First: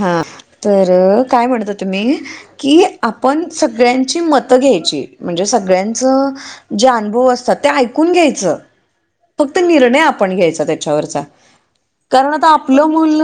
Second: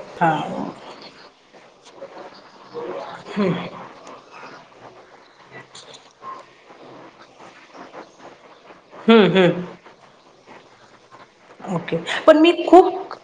हा हां. तर काय म्हणत होते मी की, आपण सगळ्यांची मत घ्यायची म्हणजे सगळ्यांच जे अनुभव असतात, ते ऐकून घ्यायचं. हम्म फक्त हम्म. निर्णय आपण घ्यायचा त्याच्या वरचा. ओके. कारण पण मी आता आपलं खूप मुल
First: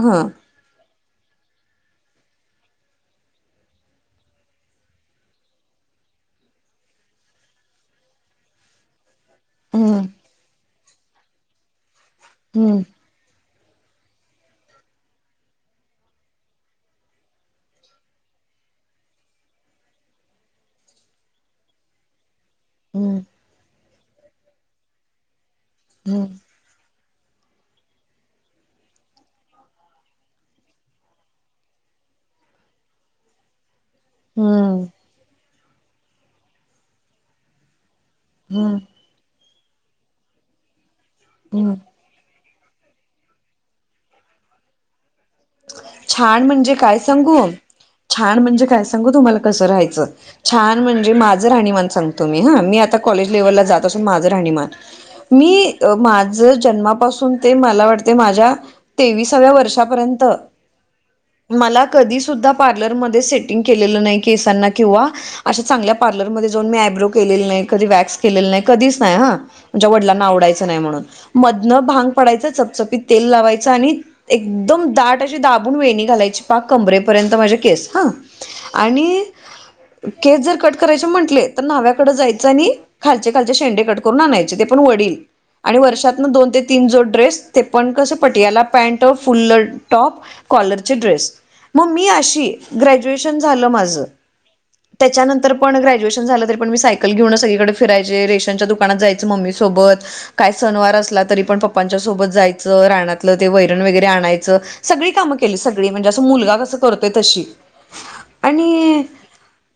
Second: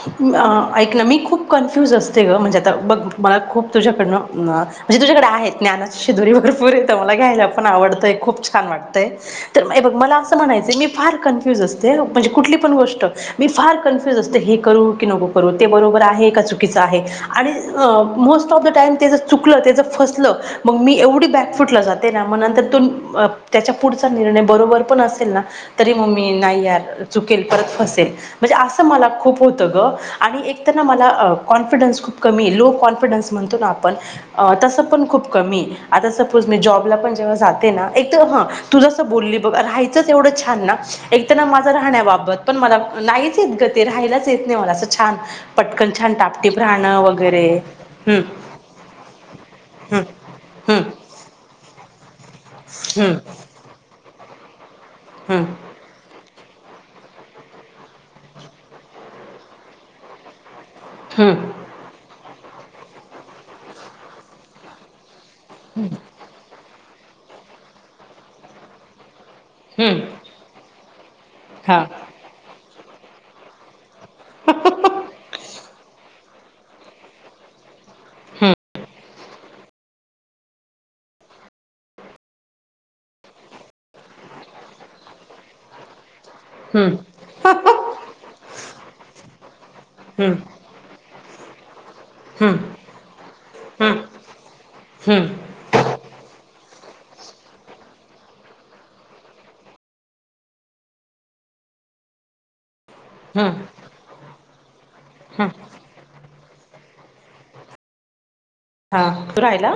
हा अ, ऐक ना मी खूप कन्फ्युज असते गं म्हणजे, आता बघ मला खूप तुझ्याकडनं म्हणजे तुझ्याकडे आहे ज्ञान. शिदोरी वगैरे भरपूर येत मला घ्यायला आवडतंय खूप छान! वाटतंय. बघ हम्म मला असं म्हणायचं मी फार कन्फ्युज असते, म्हणजे कुठली पण हम्म गोष्ट मी फार कन्फ्युज असते, हे करू की नको करू ते बरोबर आहे का चुकीचं आहे आणि most most of the time ते जर चुकल फसल की, मग मी एवढं बॅक फूट ल जाते ना. म नंतर हम्म तुन- त्याच्या पुढचा निर्णय बरोबर पण असेल, ना तरी हम्म मी नाही यार चुकेल परत फसेल म्हणजे, असं मला खूप होतं ग आणि एक त्यांना मला कॉन्फिडन्स खुप खूप कमीये लो कॉन्फिडनस म्हणतो ना आपण पण तस हम्म पण खूप कमीये, आता सपोज मी जॉबला पण जेव्हा जाते ना. एक हम्म तू जस बोलली बघ, राहायचंच एवढं छान ना, एक तर ना माझ हम्म राहन्या बत पण मला नाहीच येत ग ते, राहायलाच येत नाही मला असं छान. पटकन छान टापटीप म्हणजे काय राहणं सांगू वगैरे हम्म छान म्हणजे काय सांगू तुम्हाला कसं हम्म राहायचं? छान हम्म म्हणजे माझं राहणीमान सांग तो मी हा, मी आता कॉलेज लेवलला जात असून माझ राहणीमान हम्म मी माझ जन्मापासून ते मला वाटते माझ्या तेवीसाव्या वर्षापर्यंत हम्म हम्म मला कधी सुद्धा पार्लरमध्ये सेटिंग केलेलं नाही केसांना किंवा अशा चांगल्या पार्लरमध्ये जाऊन मी आयब्रो केलेलं नाही, कधी वॅक्स केलेलं नाही, कधीच नाही हां. आमच्या हम्म वडिलांना आवडायचं नाही म्हणून, हां मधनं भांग पाडायचं, चपचपीत तेल लावायचं आणि एकदम दाट अशी दाबून वेणी घालायची, पाक कमरेपर्यंत माझे केस हां हम्म आणि केस जर कट करायचे म्हटले, तर न्हाव्याकडे जायचं आणि खालचे खालचे शेंडे कट करून आणायचे, ते पण वडील आणि वर्षात न दोन ते तीन हम्म, जोड ड्रेस, ते पण कस? पटियाला पॅन्ट फुल्ल अ टॉप, हम्म, कॉलरचे ड्रेस. मग मी अशी, हम्म, ग्रॅज्युएशन झालं माझ, हम्म, हम्म, त्याच्यानंतर पण ग्रॅज्युएशन झाल तरी पण, मी सायकल घेऊन सगळीकडे फिरायचे, रेशनच्या दुकानात जायचं मम्मी सोबत, काय सणवार असला तरी पण, पप्पांच्या सोबत जायचं, रानातलं ते हम्म, वैरण वगैरे आणायचं. सगळी कामं हम्म. केली, सगळी म्हणजे असं मुलगा कसं करतोय तशी हा आणि तू रहायला.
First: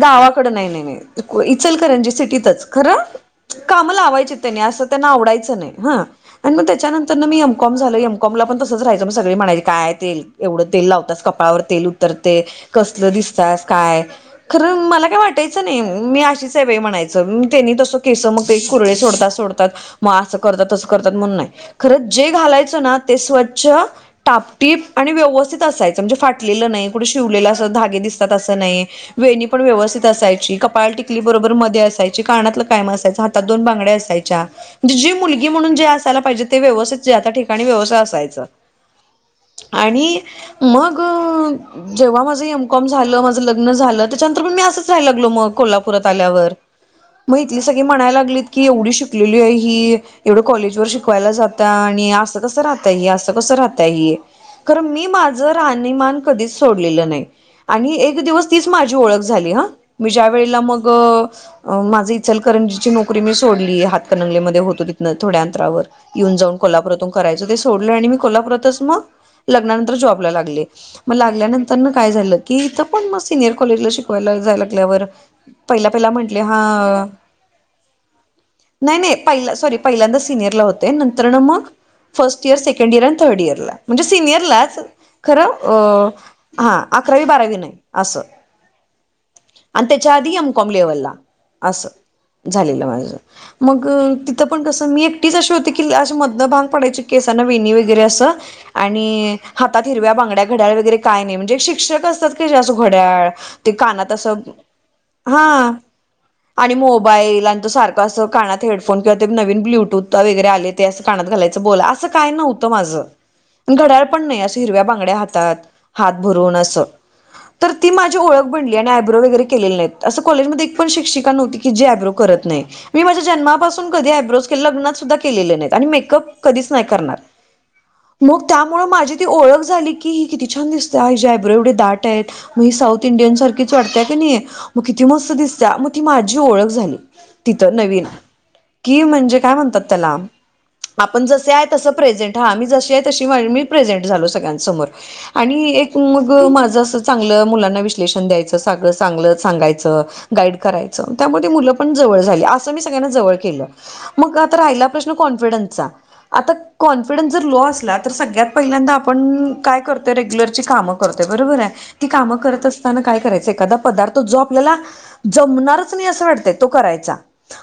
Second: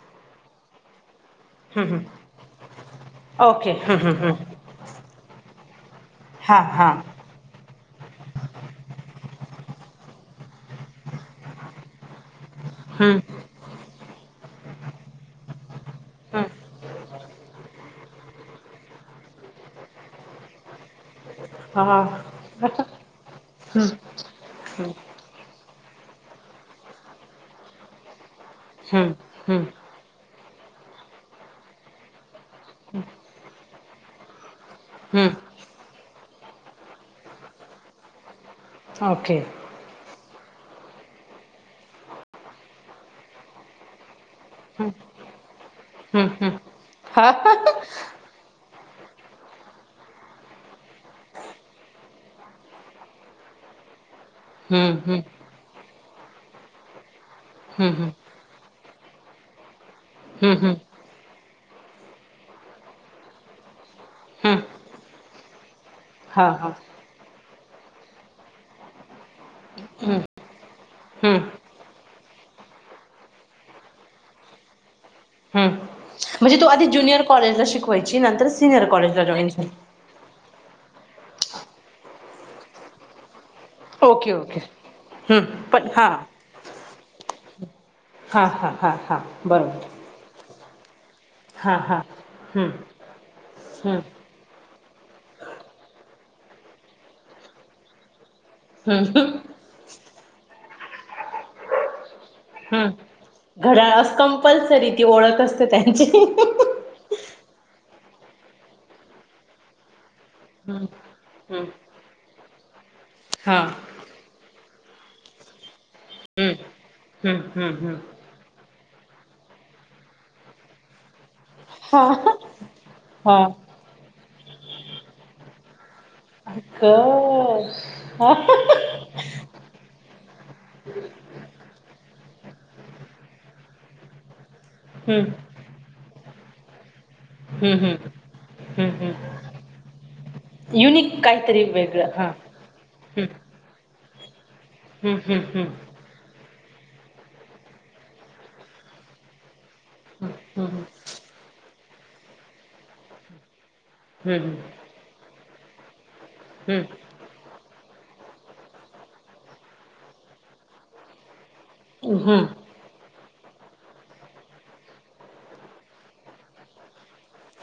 गावाकड नाही नाही नाही. हम्म. इचलकरंजी सिटीतच, खरं ओके काम हम्म, हम्म, लावायचे हम्म. तेंनी, असं त्यांना आवडायचं नाही. हा आणि हा मग हा त्याच्यानंतर न मी एम कॉम झालो. एम कॉम ला पण तस तसेच राहायचं. मग सगळे म्हणायचे. काय तेल एवढं तेल लावत्यास कपाळावर तेल उतरते. कसलं हम्म, दिसत्यास काय. खरं मला काय वाटायचं नाही. मी हम्म. आशिच च बाई हाय म्हणायचं. त्यांनी तसं केस मग का कुरळे सोडतात. सोडतात. मग असं करतात. तसं करतात. म्हणून नाही हा. खरंच जे घालायचं ना ते स्वच्छ स्वच्छ, हम्म, टापटीप, आणि व्यवस्थित, असायचं म्हणजे फाटलेलं नाही कुठं शिवलेलं अस धागे दिसतात अस नाही. हम्म, वेणी पण हम्म, व्यवस्थित असायची. कपाळाला टिकली बरोबर मध्ये असायची. कानातले कायम असयाचं. हातात दोन बांगड्या असायचया. जी हम्म. मुलगी म्हणून जे असायला पाहिजे ते व्यवथित त्या ठिकाणी व्यवसाय असायचा. ओके आणि मग. जेव्हा माझं एमकॉम झालं. माझं लग्न झालं. त्याच्यानंतर मी असंच हम्म, राहायला लागलो मग. कोल्हापुरात हम्म, आल्यावर. हम्म. हा मग हितली सगळी म्हणायला लागलीत. की एवढी शिकलेली आहे ही. एवढं कॉलेज वर शिकवायला जाता आणि असं कसं राहता अस. कसं राहता ही. खरं हम्म, मी हम्म, माझं राहणीमान कधीच सोडलेलं नाही. हम्म, आणि हम्म, एक दिवस तीच माझी ओळख झाली हं. मी ज्या हम्म, वेळेला हम्म, मग. माझं इचलकरंजीची नोकरी मी सोडली. हातकणंगलेमध्ये हम्म. होतो तिथनं थोड्या अंतरावर हा येऊन-जाऊन हा कोल्हापुरातून करायचं ते सोडलं. आणि मी कोल्हापुरातच मग. लग्नानंतर हम्म, जॉबला लागले. मग हम्म, लागल्यानंतर काय झालं कि इथं पण मग सिनियर कॉलेज शिकवायला. जायाया लागल्यावर हम्म. पहिल्या म्हणण्यावर म्हणजे तू आधी हा. ज्युनियर कॉलेजला शिकवायची नंतर सिनियर नाही-नाही कॉलेजला जॉईन पहिल्या झाली सॉरी पहिल्यांदा सीनियरला होती. ते नंतर मग. First year. Second year. अ थर्ड इयर ला. म्हणजे ओके ओके सिनियरलाच. हम्म, पण खरं हा हा अकरावी बारावी नाही. असं हा हा हा हा आणि बरोबर त्याच्या आधी आम एम. कॉम लेवलला हा हा हम्म झालेला माझ. मग हम्म तिथं पण कसं मी एकटीच अशी होती की. अशी मधनं भांग पडयची केसना वेणी वगैरे असं. हम्म आणि हातात हिरव्या बांगड्या घड्याळ वगैरे काय नाही, म्हणजे शिक्षक असतात ते असं हम्म घड्याळ ते घड्याळ कानात असं कंपल्सरी ती ओळख हा असते त्यांची आणि हम्म मोबाईल. आणि त सारखं असं कानात हेडफोन किंवा ते नवीन ब्लूटूथ वगैरे आले, ते असं कानात घालायचं हम्म बोला असं काय नव्हतं माझ हा घड्याळ पण नाही असं हिरव्या बांगड्या हातात हात हम्म भरून असं. हम्म तर हम्म ती हम्म माझी ओळख बनली आणि आयब्रो वगैरे केलेली नाही, असं कॉलेजमध्ये एक पण शिक्षिका नव्हती. की जे हा आयब्रो करत नाही, मी माझ्या हा जन्मापासून कधी आयब्रो केलेले नाहीत आणि मेकअप नाही करणार. हो. मग त्यामुळे माझी ती ओळख झाली की, ही किती छान! दिसतेय हिचे आयब्रो एवढे दाट आहेत. साऊथ इंडियन सारखीच वाटतीय की नाही, मग किती हम्म मस्त दिसत्या. ती माझी ओळख झाली तिथं हम्म हम्म नवीन हम्म की हम्म म्हणजे काय म्हणतात त्याला? युनिक आपण जसे काहीतरी आहे तसं वेगळं प्रेझेंट हा मी जशी आहे तशी हम्म मी प्रेझेंट झालो सगळ्यांच समोर हम्म आणि हम्म एक मग माझं असं चांगलं मुलांना विश्लेषण द्यायचं सगळं चांगलं सांगायचं गाईड हम्म हम्म करायचं. त्या मधी मुलं जवळ झाले, असं मी सगळ्यांना जवळ केलं, मग आत्ता राहिला प्रश्न कॉन्फिडन्स चा आता हम्म हम्म कॉन्फिडन्स जर लो असला तर सगळ्यात पहिल्यांदा आपण काय करतोय, रेग्युलरची कामं करतोय. बरोबर आहे ती हम्म काम हम्म करत असताना काही करायच एखादा पदार्थ जो आपल्याला जमणारच नाही, असं वाटत तो करायचा.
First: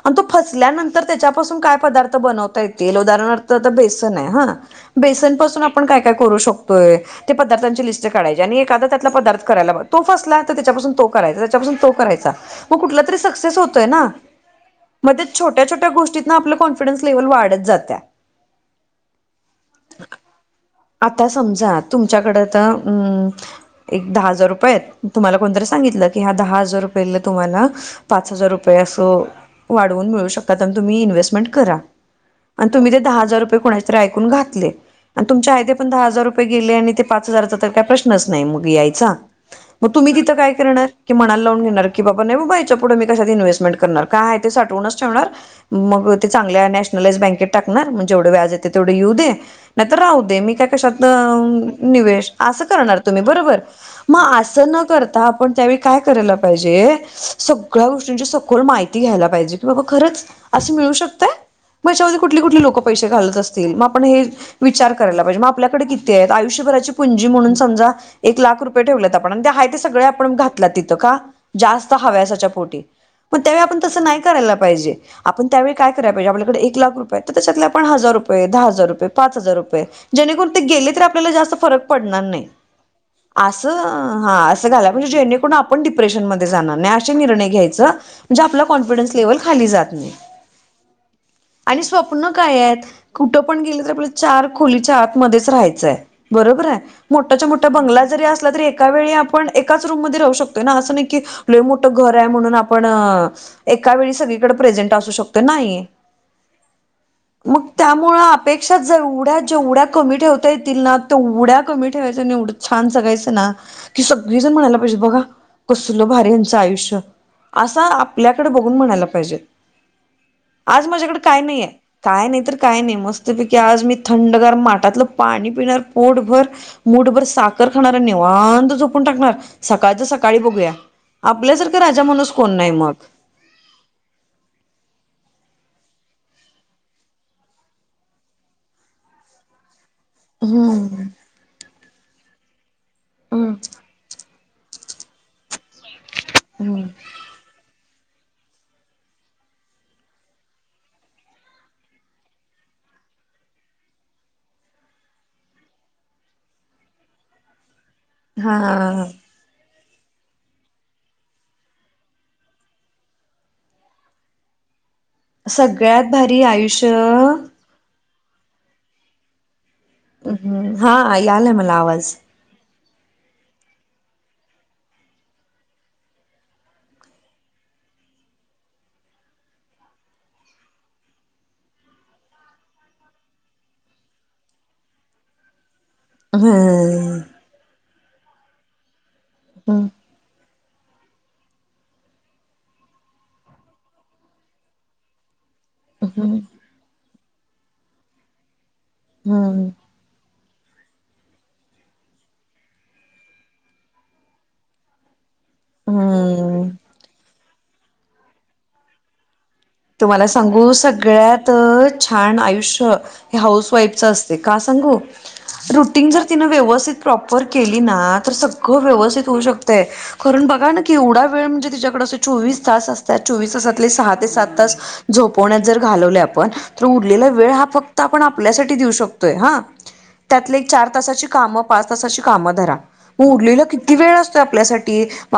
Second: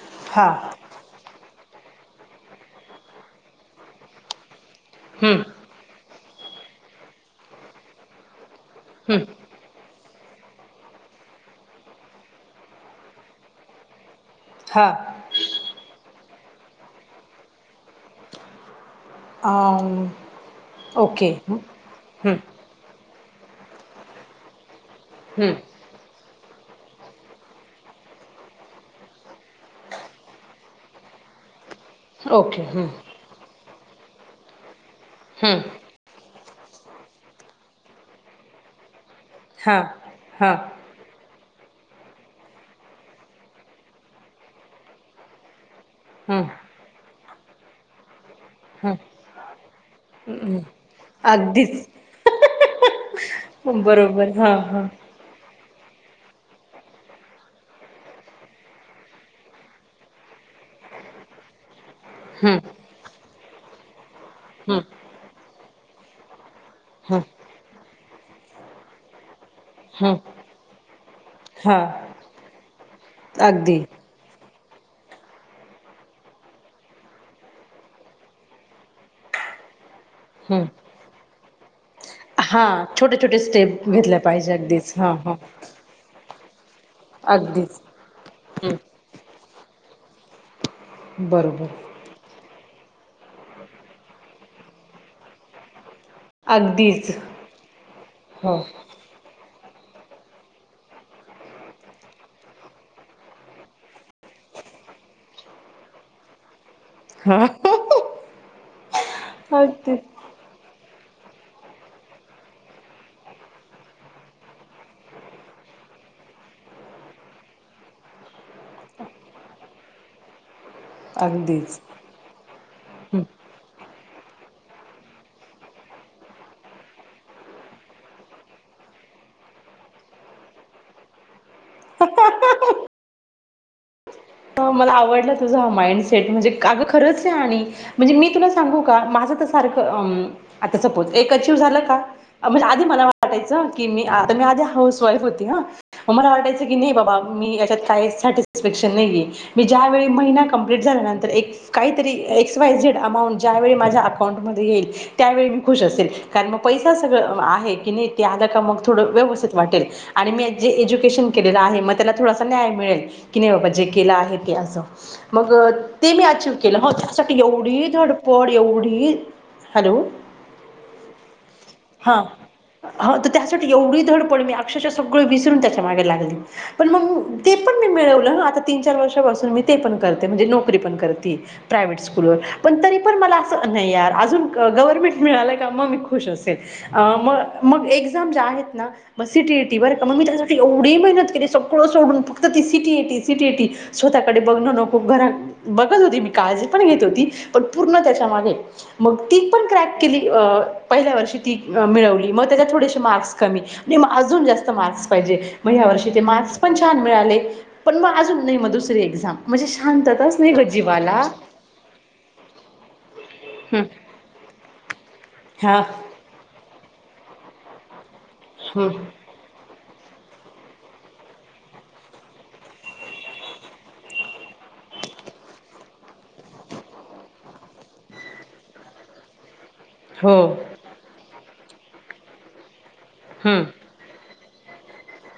आणि तो हा फसल्यानंतर त्याच्यापासून काय पदार्थ बनवता येतील उदाहरणार्थ ते बेसन आहे बेसन हम्म पासून आपण काय काय करू शकतोय, त्या पदार्थांची लिस्ट काढायला घ्यायची एखाद्या हम्म पदार्थ करायला घ्यायचा, आणि तो पदार्थ फसला करायचा त्याच्यापासून तो करायचा मग कुठला तरी सक्सेस होतोय ना? हा मग छोट्या -छोट्या गोष्टीत ना आपलं कॉन्फिडन्स लेव्हल वाढत जात्या. हा अम. आता समजा तुमच्याकडे तर. अम एक दहा हजार रुपये आहेत. तुम्हाला हम्म कोणतरी सांगितलं. की हया दहा हजार रुपयाला. तुम्हीला पाच-हजार रुपये असो वाढवून मिळु‌ शकतात. आणि तुम्ही इन्व्हेस्टमेंट करा. ओके आणि हम्म तुम्ही ते दहा-हजार रुपये कोणाच तरी ऐकून घातले. तुमचे हम्म हाय ते पण दहा हजार रुयये गेले. आणि ते पाच हजारचा तर काय प्रश्नच नाही मग यायचा हां मग तुम्ही तिथं काय हां करणार. की मनाला लावून घेणार. की बाबा नाहीबाबा याच्या पुढे मी कशात इन्हेस्टमेंट करणार. काय ते साठवूनच ठेवणार. मग ते हम्म चांल्या नश युनियन बँकेत टाकणार. आणि व्याज येते तेवढे हम्म येऊ दे राहु दे मी हम्म. काय कशातन अगदीच इननिवेश अस करणार. बरं -बरं बरोबर हां असं न हां करता आपण ज्यावेळी. काय करायला पाहिजे. सगळं गोष्टींची म्हणजे सगळ माहिती घ्यायला पाहिजे की खरच. करू शकताय हम्म कुठली-कुठली लोक पैशे घालत असतील. मग आपण हे हम्म विचार करायला पाहिजे. मग आपल्याकडे किती आहेत. आयुष्यभराची हम्म पुंजी म्हणून समजा एक लाख रुपये ठेवल्या आपण. आहेत ते. सगळे हम्म आपण घातल तिथं का? हां जास्त हव्याच्या पोटी. मग त्या वेळी अगदी आपण तसं नाही करायला े पाहिजे. आपण त्यावेळी काय कराय पाहिजे. आपल्याकडे एक लाख रुपये तर त्यांच्यातले‌ पण हजार रुपये. दहा हजार रुपये. पाच हजार रुपये. जेणेकरून ते हम्म गेले तर आपल्याला जास्त फरक पडणार‌ नाही. हां छोटे छोटे अस स्टेप घेतल्या हा पाहिजे असं जे घालायला अगदीच पाहिजे हां हां जेणेकरून डिप्रेशन जाणार नाही. अशी निर्णय अगदीच घ्यायचं म्हणजे तूम्ही आपलं हम्म कॉन्सिडन्स खाली जाईल. बरोबर आणि स्वप्न काय आहेत. कुठं पण गेलं तर आपल्या चार खोलीच्या आतमध्येच राहायचंय. बरोबर आहे अगदीच मोठ्याच्या मोठा बंगला जरी असला हो तरी एका वेळी आपण एकाच रूम मध्ये राहू शकतोय ना असं नाही की लाय मोठं घर आहे म्हणून आपण एका वेळी सगळीकडे प्रेंझेनट असू शकते नाही. ह [unintelligible] मग त्यामुळे अपेक्षा जर जेवड्या -जेवड्या अगदी कमी ठेवता येतील ना तेवड्या कमी ठेवायचं नाही छान सांगायचं ना की सगळीजण म्हणायला पाहिजे बघा कसलं भारी यांचं आयुष्य असं आपल्याकडे बघून म्हणायला पाहिजेत. - [unintelligible] आज माझ्याकडे काय नाहीये काय नाही तर काय नाही हम्म. मस्त पैकी की आज मी थंडगार माटातलं पाणी पिणार पोटभर मुठभर साखर खाणार आणि निवांत निवांत झोपून टाकणार सकाळचं सकाळी बघूया आपल्यासारखा राजा माणूस कोण नाही मग [unintelligible] मला आवडला तुझा माइंडसेट म्हणजे अगं खरंच आहे, आणि म्हणजे मी तुला सांगू का माझं तर सारखं [inaudible] आता हम्म सपोज एक अचिव्ह झाला का म्हणजे आधी मला हम्म वाटायचं की मी मी आधी हाऊसवाईफ होती ना मला वाटायचं की नाही बाबा मी हेच्यात काहींसाठी सॅटिस्फॅक्शन नाहीये. मी ज्या वेळी महिना कंप्लीट झाल्यानंतर एक काहीतरी एक्स वाय झेड अमाऊंट ज्यावेेळी माझ्या अकाउंटमध्ये [inaudible] त्यावेळी मी खुश असते कारण मग पैशा सगळं आहे. नाही की ते आला का मग हा. थोडं व्यवस्थित वाटेल. [inaudible] आणि मी जे एज्युकेशन केलेलं आहे मग त्याला थोडासा न्याय मिळेल की नाही बाबा जे केलं आहे. [inaudible] मग सगळ्यात ते मी भारी अचीव केलं आयुष्य होतं त्यासाठी एवढी धडपड एवढी [inaudible] हॅलो ् हम्म हा यालाय मला आवाज ह तर त्यासाठी एवढी धडपड मी अक्षरशः सगळं विसरून त्याच्या मागे लागले पण मग ते पण मी मिळवलं हा आता तिनं चार वर्षे पासून मी ते पण करते म्हणजे नोकरी पण करते प्रायव्हेट स्कूलवर पण तरी मला अस अज नाही यार अजून गवमेट मिळालय की मग मी खुश असेल हम्म मग एक्झाम ज्या आहेत ना सीटीटी हम्म वर मग मी त्या एवढी मेहनत केली सगळं सोडून फक्त ती सिटी एटी सिटी एटी स्वतःकडे बघण नको घरा बघत होती मी काळजी पण घेत होती पण पूर्ण त्याच्या मागे मग ती पण हम्म क्रॅक केली. पहिल्या वर्षी ती मिळवली मग त्याच्यात थोडेसे मार्क्स कमी म्हजे अजून जास्त मार्क्स पाहिज. वर्षी ते मार्स हम्म. पण छान मिळाले पण म अजून नाही मग दुसरी एझाम तुम्हाला सांगू सगळ्यात छान आयुष्य हे हाऊस वाईफच असते का सांगू हा रुटीन जर तिन व्यवस्थित प्रॉपर केली ना, तर सगळं हम्म व्यवस्थित होऊ शकतं. ण बघा ना की एवढा वेळ म्हणजे तिच्या कडे चोवीस तास असत चोस तासातले सहा ते सात आ झोपवण्यात जर घालवले आपण तर उरलेला वेळ हा फक्त आपण आपल्यासाठी देऊ शकतोय हा. हो त्यातले एक चार तासाची काम पाच तासाची कामं धरा मग उरलेला हम्म किती वेळ असतो. आपल्या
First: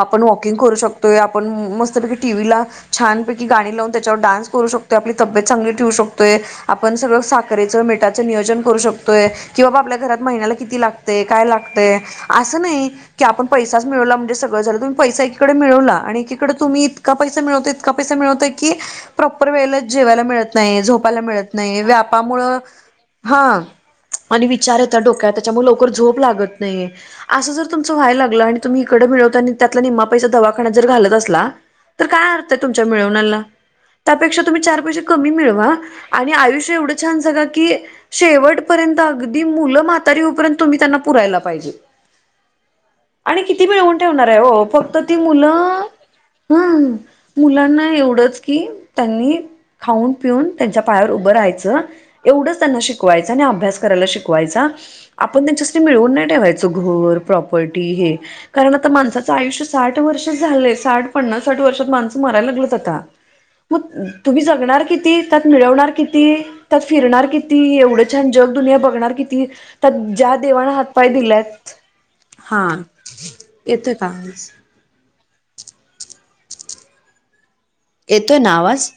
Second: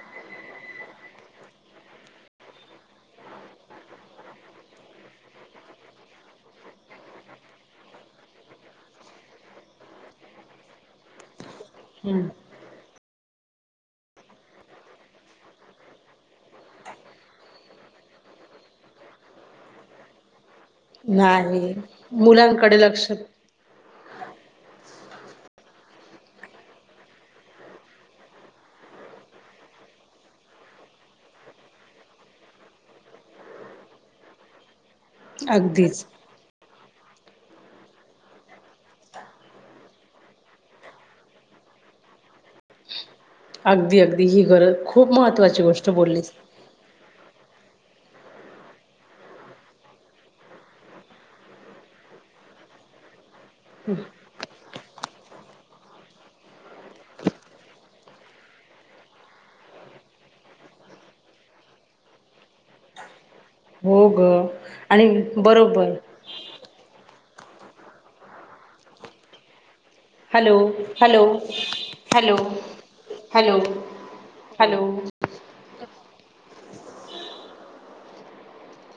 आपण वॉकिंग करू शकतोय आपण मस्तपैकी टी व्ही ला छानपैकी गाणी लावून त्याच्यावर डान्स करू शकतो, आपली तबेत चांगली ठेू शकतोय, आपण सगळ साखेचं मिटाचं नियोजन करू शकतो. कि बाबा आपल्या घरात महिन्याला किती लागते काय लागतय असं नाही. की आपन पैसा च मिळवला म्हणजे सगळ झालंुम्ही पैसा एकीकडे मिळवला आणि एकीकडे तुम्ही इतका पैसा मिळवतो इतका पैसा मिळत क प्रॉपर वेळेला जेवायला मिळत. नाही, झोपायला मिळत नाही, व्यापामुळ मुलांकडे लक्ष हा आणि विचार होता डोक्या त्याच्यामुळे त त्या दवा [inaudible] घालत असला तर काय अर्थ तुमच्या मिळवण्याला त्यापेक्षा तुम्ही चार पैसे कमी मिळवा अगदीच आणि आयुष्य एवढं छान जगा की शेवट पर्यंत अगदी मुलं म्हातारी होऊपर्यंत तुम्ही त्यांना पुरायला पाहिजे. आणि किती मिळवून अगदी अगदी ठेवणार आहे. ही ओ गरज फक्त खूप ती महत्त्वाची मुलं गोष्ट बोललीस हम मुलांना एवढंच की त्यांनी खाऊन पिऊन त्यांच्या पायावर उभं राहायचं एवढंच त्यांना शिकवायचं, आणि अभ्यास करायला शिकवायचा. आपण त्यांच्या साठी मिळवून नाही ठेवायचं, घर प्रापर्टी हे कारण आता माणसाचं आयुष्य साठ वर्ष झाले साठ पन्नास साठ वर्षात माणसं मरायला लागलेत आता. मग हो ग तुम्ही जगणार आणि किती, त्यात बरोबर मिळवणार किती त्यात फिरणार किती? किती एवढं छान! जग दुनिया बघणार किती तर ज्या हॅलो देवाना हातपाय हॅलो दिलेत हॅलो हा हॅलो येतंय का? हॅलो येतोय ना आवाज.